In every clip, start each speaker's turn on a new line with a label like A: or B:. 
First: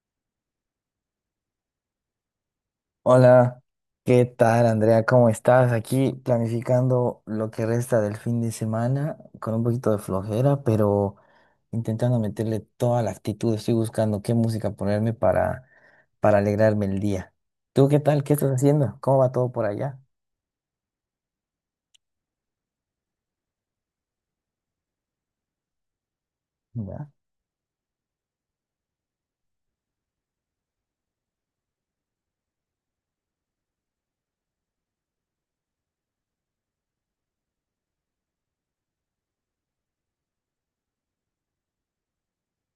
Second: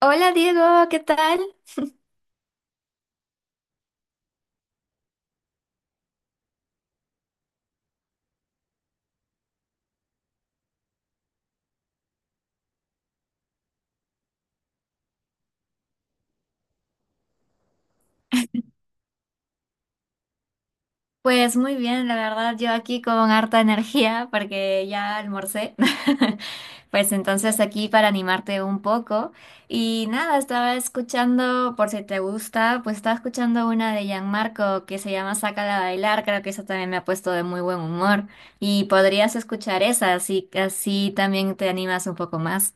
A: Hola Diego, ¿qué tal?
B: Hola, ¿qué tal Andrea? ¿Cómo estás? Aquí planificando lo que resta del fin de semana con un poquito de flojera, pero intentando meterle toda la actitud. Estoy buscando qué música ponerme para alegrarme el día. ¿Tú qué tal? ¿Qué estás haciendo? ¿Cómo va todo por allá?
A: Pues muy bien, la verdad, yo aquí con harta energía porque ya almorcé.
B: Ya.
A: Pues entonces aquí para animarte un poco. Y nada, estaba escuchando, por si te gusta, estaba escuchando una de Gianmarco que se llama Sácala a bailar, creo que eso también me ha puesto de muy buen humor. Y podrías escuchar esa, así, así también te animas un poco más.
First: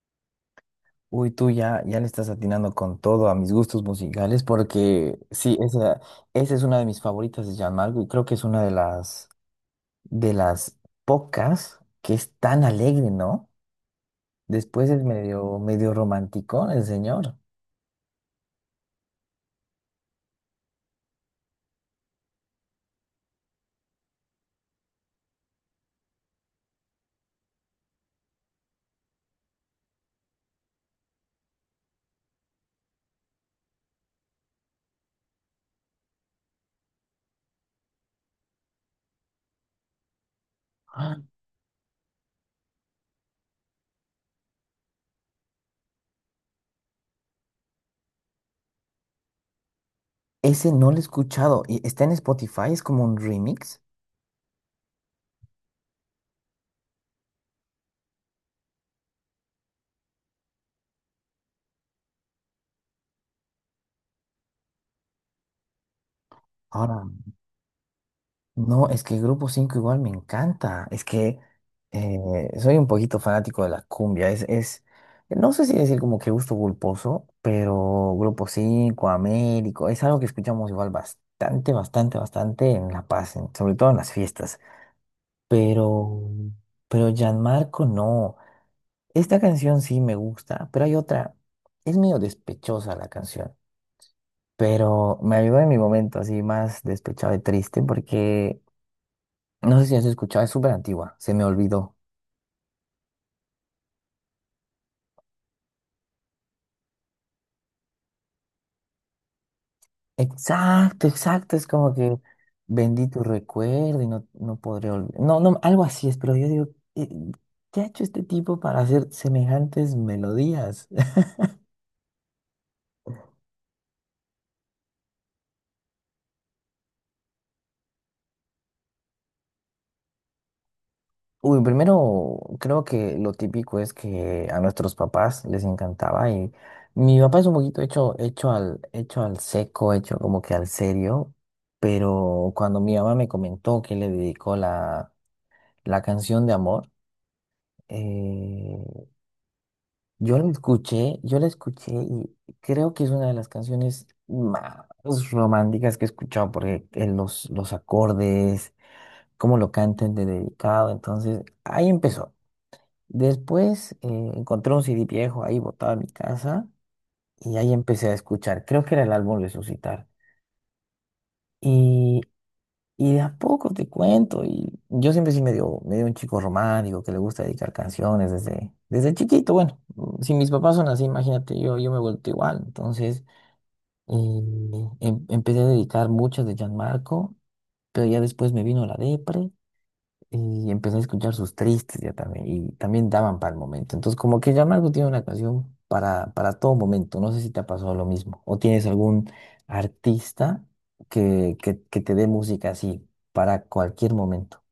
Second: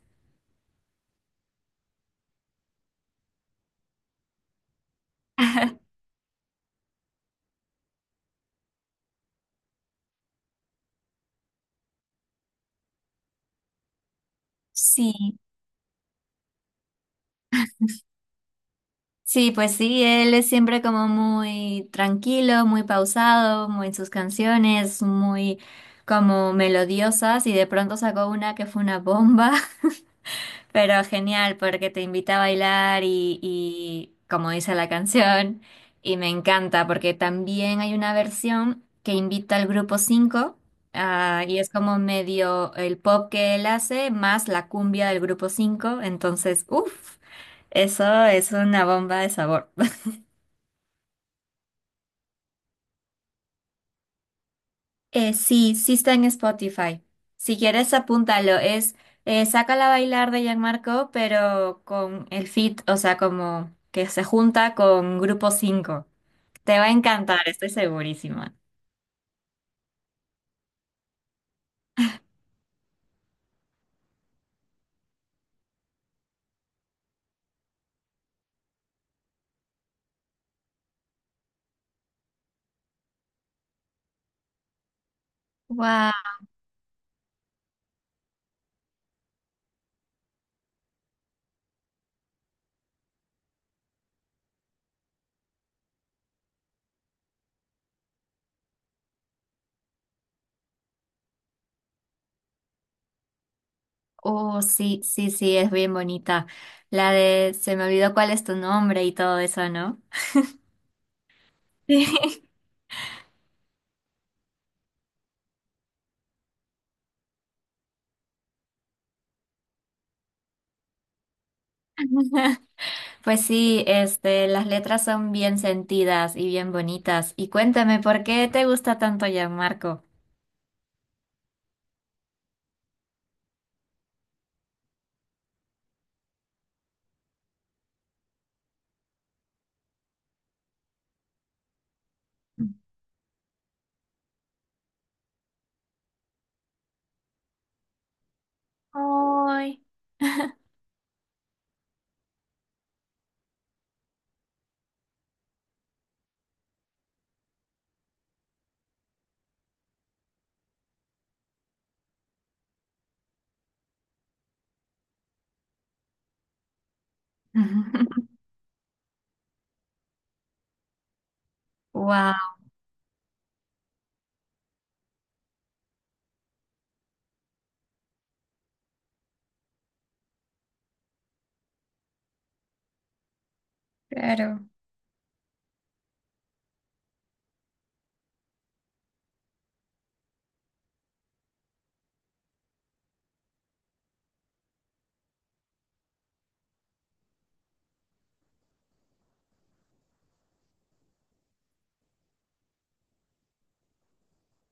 B: Uy, tú ya, ya le estás atinando con todo a mis gustos musicales porque sí, esa es una de mis favoritas de Gianmarco y creo que es una de las pocas que es tan alegre, ¿no? Después es
A: Sí.
B: medio romántico el señor.
A: Sí, pues sí, él es siempre como muy tranquilo, muy pausado, muy en sus canciones, muy como melodiosas, y de pronto sacó una que fue una bomba, pero genial porque te invita a bailar y como dice la canción. Y me encanta porque también hay una versión que invita al Grupo 5,
B: Ah.
A: ah, y es como medio el pop que él hace más la cumbia del Grupo 5. Entonces, uff, eso es una bomba de sabor.
B: Ese no lo he escuchado. Y está en Spotify, es como un remix.
A: Sí, sí está en Spotify. Si quieres, apúntalo. Es Sácala a bailar de Gianmarco, pero con el feat, o sea, como que se junta con Grupo 5. Te va a
B: Ahora,
A: encantar, estoy segurísima.
B: no, es que Grupo 5 igual me encanta. Es que soy un poquito fanático de la cumbia. No sé si decir como que gusto culposo, pero Grupo 5 Américo, es algo que escuchamos igual bastante, bastante, bastante en La Paz, en sobre todo en las fiestas.
A: Wow,
B: Pero, pero Gianmarco no. Esta canción sí me gusta, pero hay otra. Es medio despechosa la canción, pero me ayudó en mi momento así más despechado y triste porque no sé si has escuchado, es súper antigua, se me olvidó.
A: oh, sí, sí, sí, es bien bonita. La de se me olvidó cuál es tu nombre y todo eso, ¿no?
B: Exacto, exacto, es como que vendí tu recuerdo y no, no podré olvidar. No, no, algo así es, pero yo digo, eh, ¿qué ha hecho este tipo para hacer semejantes melodías?
A: Pues sí, este, las letras son bien sentidas y bien bonitas. Y cuéntame, ¿por qué te gusta tanto Gianmarco?
B: Uy, primero creo que lo típico es que a nuestros papás les encantaba y mi papá es un poquito hecho al seco, hecho como que al serio, pero cuando mi mamá me comentó que le dedicó la canción de amor, eh,
A: Ay.
B: yo la escuché y creo que es una de las canciones más románticas que he escuchado porque los acordes, cómo lo cantan de dedicado, entonces ahí empezó. Después encontré un CD viejo ahí botado en mi casa y ahí empecé a escuchar. Creo que era el álbum Resucitar. Y,
A: Wow,
B: y de a poco te cuento. Y yo siempre sí medio un chico romántico que le gusta dedicar canciones desde chiquito. Bueno, si mis papás son así, imagínate, yo me he vuelto igual. Entonces
A: claro.
B: empecé a dedicar muchas de Marco, pero ya después me vino la depre. Y empecé a escuchar sus tristes ya también, y también daban para el momento. Entonces, como que ya Marco tiene una canción para todo momento. No sé si te ha pasado lo mismo. O tienes algún artista que te dé música así para cualquier momento.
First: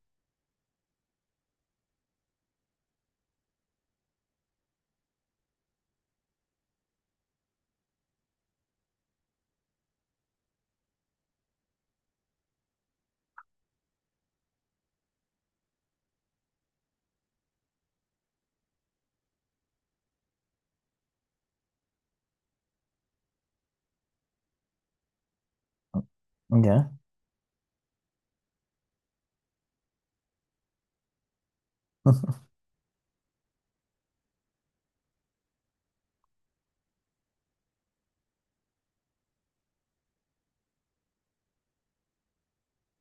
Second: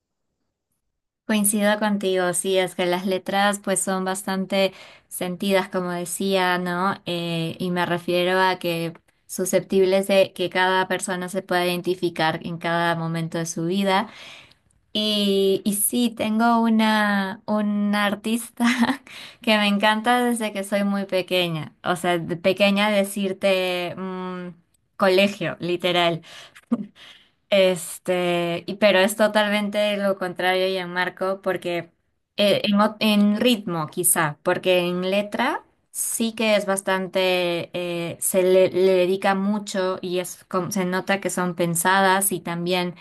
A: Coincido contigo, sí, es que las letras pues son bastante sentidas, como decía, ¿no? Y me refiero a que susceptibles de que cada persona se pueda identificar en cada momento de su vida. Y sí, tengo una artista que me encanta desde que soy muy pequeña, o sea, de pequeña decirte mm, colegio, literal.
B: Ya,
A: Este, pero es totalmente lo contrario, Gianmarco, porque en ritmo quizá, porque en letra sí que es bastante, se le, le dedica mucho y es, se nota que son pensadas y también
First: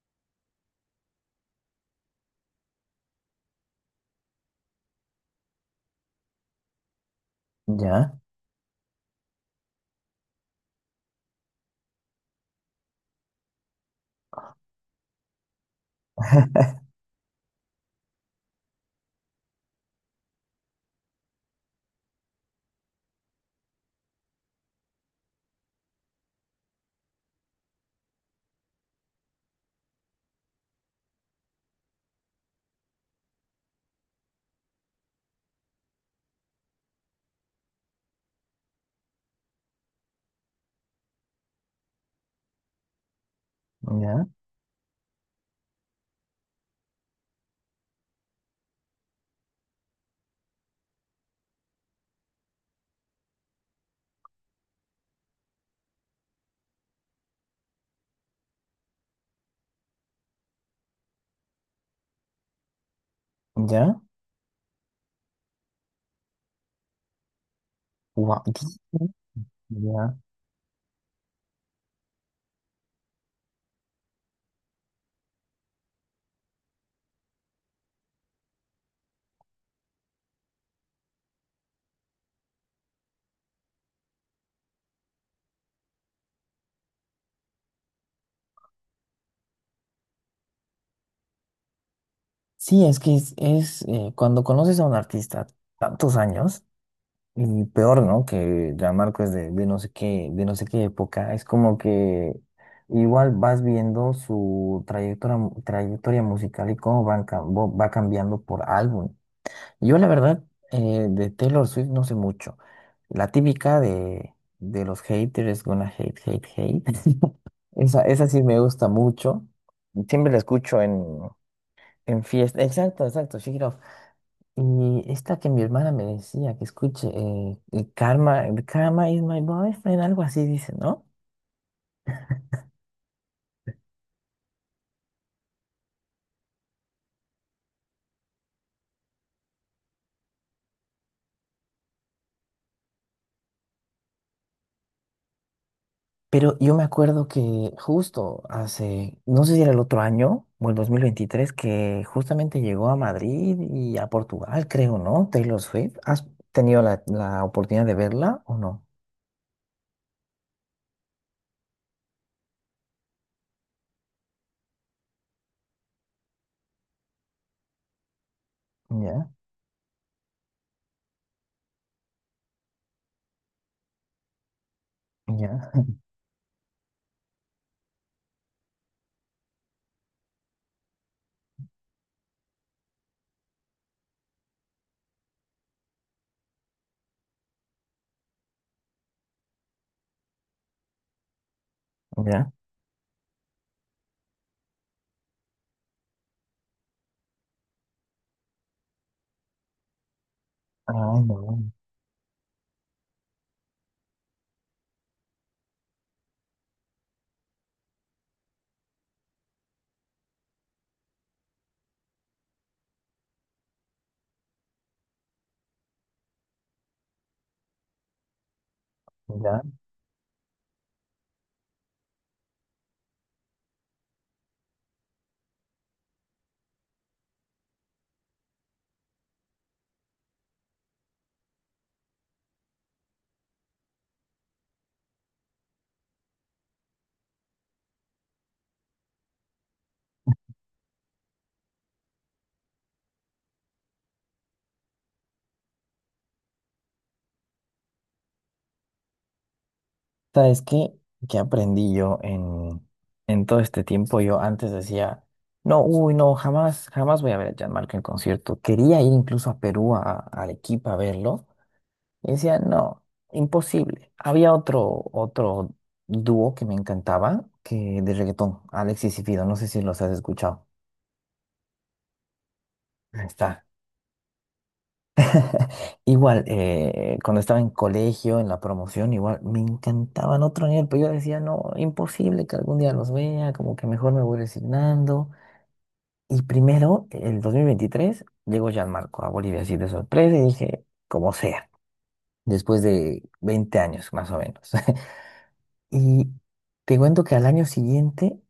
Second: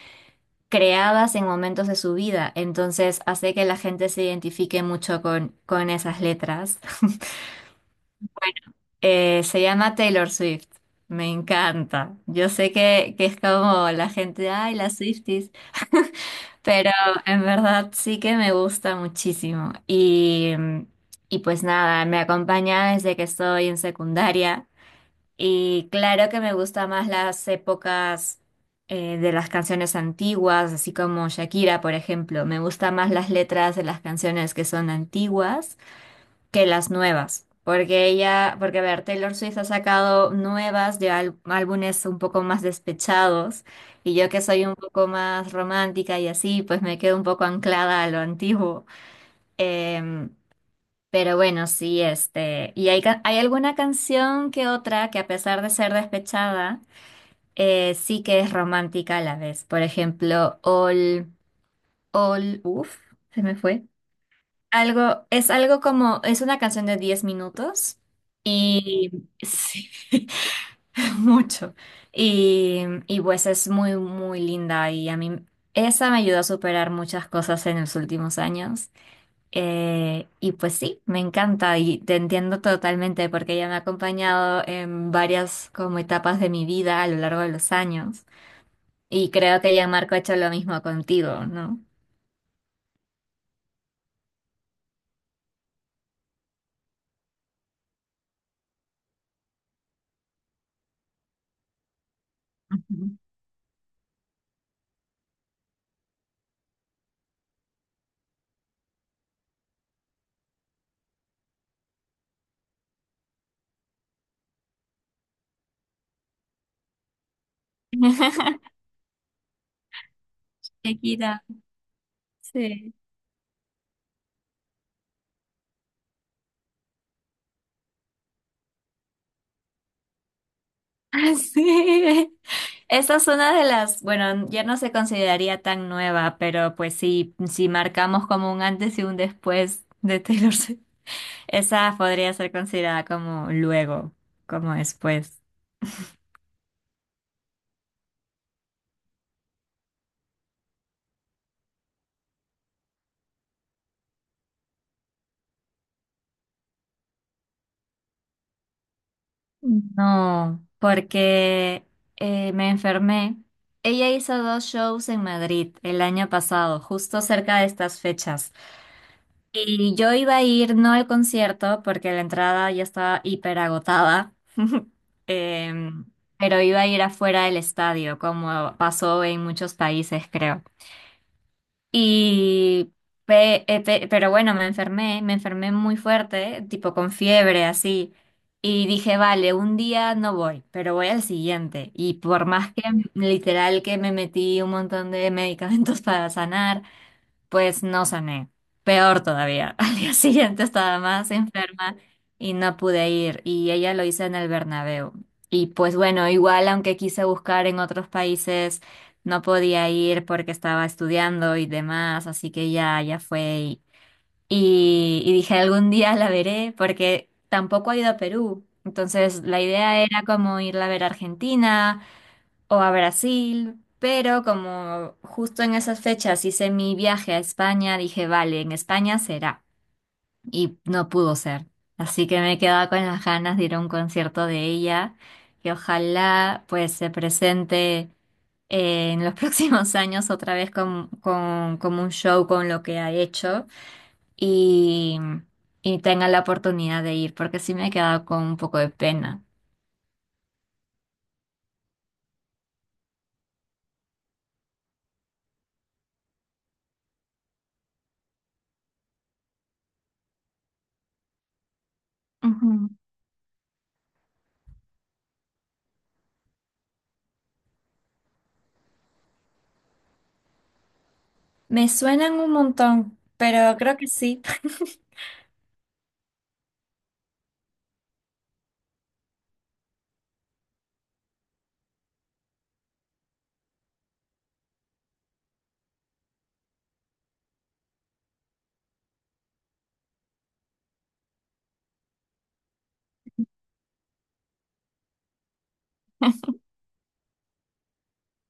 A: creadas en momentos de su vida, entonces hace que la gente se identifique mucho con esas letras.
B: ya,
A: Bueno, se llama Taylor Swift. Me encanta. Yo sé que es como la gente, ay, las Swifties. Pero en verdad sí que me gusta muchísimo. Y pues nada, me acompaña desde que estoy en secundaria. Y claro que me gusta más las épocas de las canciones antiguas, así como Shakira, por ejemplo. Me gusta más las letras de las canciones que son antiguas que las nuevas, porque porque a ver, Taylor Swift ha sacado nuevas de álbumes un poco más despechados, y
B: ya,
A: yo que soy un poco más romántica y así, pues me quedo un poco anclada a lo antiguo. Em, pero bueno, sí, este, y hay alguna canción que otra que, a pesar de ser despechada, sí que es romántica a la vez. Por ejemplo, All, uff, se me fue.
B: ya.
A: Es algo como, es una canción de 10 minutos
B: Guau,
A: y sí,
B: ya.
A: mucho. Y pues es muy, muy linda, y a mí esa me ayudó a superar muchas cosas en los últimos años. Y pues sí, me encanta, y te entiendo totalmente porque ella me ha acompañado en varias como etapas de mi vida a lo largo de los años. Y creo que ya Marco ha hecho lo mismo contigo, ¿no?
B: Sí, es que cuando conoces a un artista tantos años. Y peor, ¿no? Que ya Marco es de no sé qué, de no sé qué época. Es como que
A: Ujú.
B: igual vas viendo su trayectoria, mu- trayectoria musical y cómo va cambiando por álbum. Yo la verdad, de Taylor Swift no sé mucho. La típica de los haters, gonna hate, hate, hate. Esa sí me gusta mucho. Siempre la escucho
A: Te
B: en fiesta.
A: sí.
B: Exacto, exacto, Shake It Off. Y esta que mi hermana me decía que escuche, el karma is my boyfriend, algo así dice, ¿no?
A: Ah, sí, esa es una de las, bueno, ya no se consideraría tan nueva, pero pues sí, si marcamos como un antes y un después de Taylor Swift, esa podría ser considerada como luego, como después.
B: Pero yo me acuerdo que justo hace, no sé si era el otro año o el 2023, que justamente llegó a Madrid y a Portugal, creo, ¿no? Taylor Swift. ¿Has tenido la oportunidad de verla o no?
A: No, porque me enfermé. Ella hizo dos shows en Madrid el año pasado, justo cerca de estas fechas.
B: Ya,
A: Y yo iba a ir no al concierto porque la entrada ya estaba hiper agotada.
B: ya,
A: Em, pero iba a ir afuera del estadio, como pasó en muchos países, creo. Y, pero bueno, me enfermé muy fuerte, tipo con fiebre, así. Y dije, vale, un día no voy, pero voy al siguiente. Y por
B: ya.
A: más que literal que me metí un montón de medicamentos para sanar, pues no sané. Peor todavía. Al día siguiente estaba
B: Ay,
A: más
B: no.
A: enferma y no pude ir. Y ella lo hizo en el Bernabéu. Y pues bueno, igual aunque quise buscar en otros países, no podía ir porque estaba estudiando y demás. Así que ya, ya fue. Y dije, algún día la veré porque tampoco ha ido a Perú. Entonces la
B: Ya.
A: idea era como irla a ver a Argentina o a Brasil, pero como justo en esas fechas hice mi viaje a España, dije, vale, en España será. Y no pudo ser. Así que me he quedado con las ganas de ir a un concierto de ella, que ojalá pues se presente en los próximos años otra vez como un show con lo que ha hecho, y tenga la oportunidad de ir, porque sí me he quedado con un poco de pena.
B: ¿Sabes qué? ¿Qué aprendí yo en todo este tiempo? Yo antes decía, no, uy, no, jamás, jamás voy a ver a Gianmarco en concierto. Quería ir incluso a Perú, a Arequipa a verlo. Y decía,
A: Ujú.
B: no, imposible. Había otro dúo que me encantaba, que de reggaetón, Alexis y Fido. No sé si los has escuchado.
A: Me suenan un montón,
B: Ahí está.
A: pero creo que sí.
B: Igual, cuando estaba en colegio, en la promoción, igual me encantaban otro nivel, pero yo decía, no, imposible que algún día los vea, como que mejor me voy resignando. Y primero, el 2023, llegó Gianmarco a Bolivia así de sorpresa y dije, como sea, después de 20 años más o menos. Y te cuento que al año siguiente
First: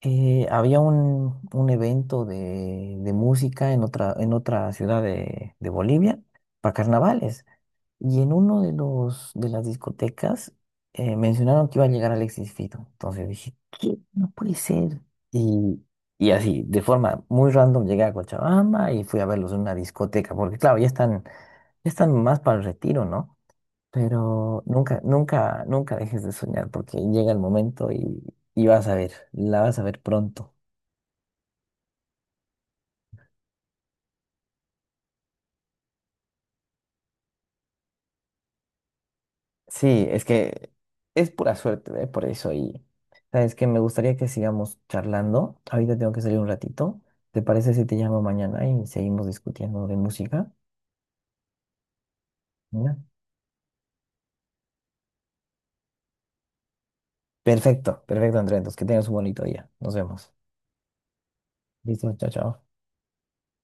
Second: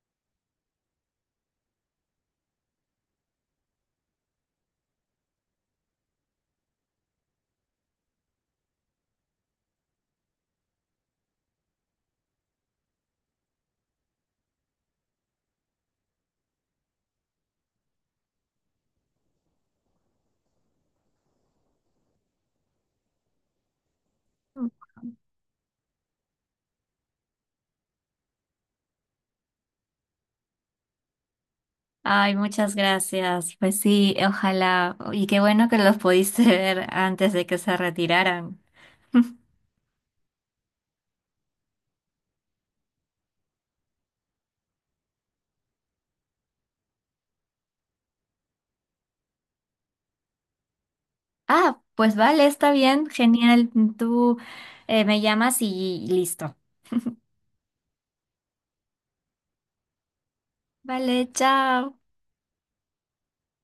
B: había un, evento de música en otra ciudad de Bolivia para carnavales. Y en uno de las discotecas mencionaron que iba a llegar Alexis Fito. Entonces dije, ¿qué? No puede ser. Y, y así, de forma muy random, llegué a Cochabamba y fui a verlos en una discoteca, porque claro, ya están más para el retiro, ¿no? Pero nunca, nunca, nunca dejes de soñar, porque llega el momento y vas a ver, la vas a ver pronto.
A: Ay, muchas gracias. Pues sí, ojalá. Y qué bueno que los pudiste ver antes de que se retiraran.
B: Sí, es que es pura suerte, ¿eh? Por eso. Y sabes que me gustaría que sigamos charlando. Ahorita tengo que salir un ratito. ¿Te parece si te llamo mañana y seguimos discutiendo de música?
A: Ah, pues vale, está
B: ¿Ya?
A: bien, genial. Tú me llamas y listo.
B: Perfecto, perfecto, Andrés. Entonces, que tengas un bonito día. Nos vemos.
A: Vale, chao.
B: Listo, chao, chao.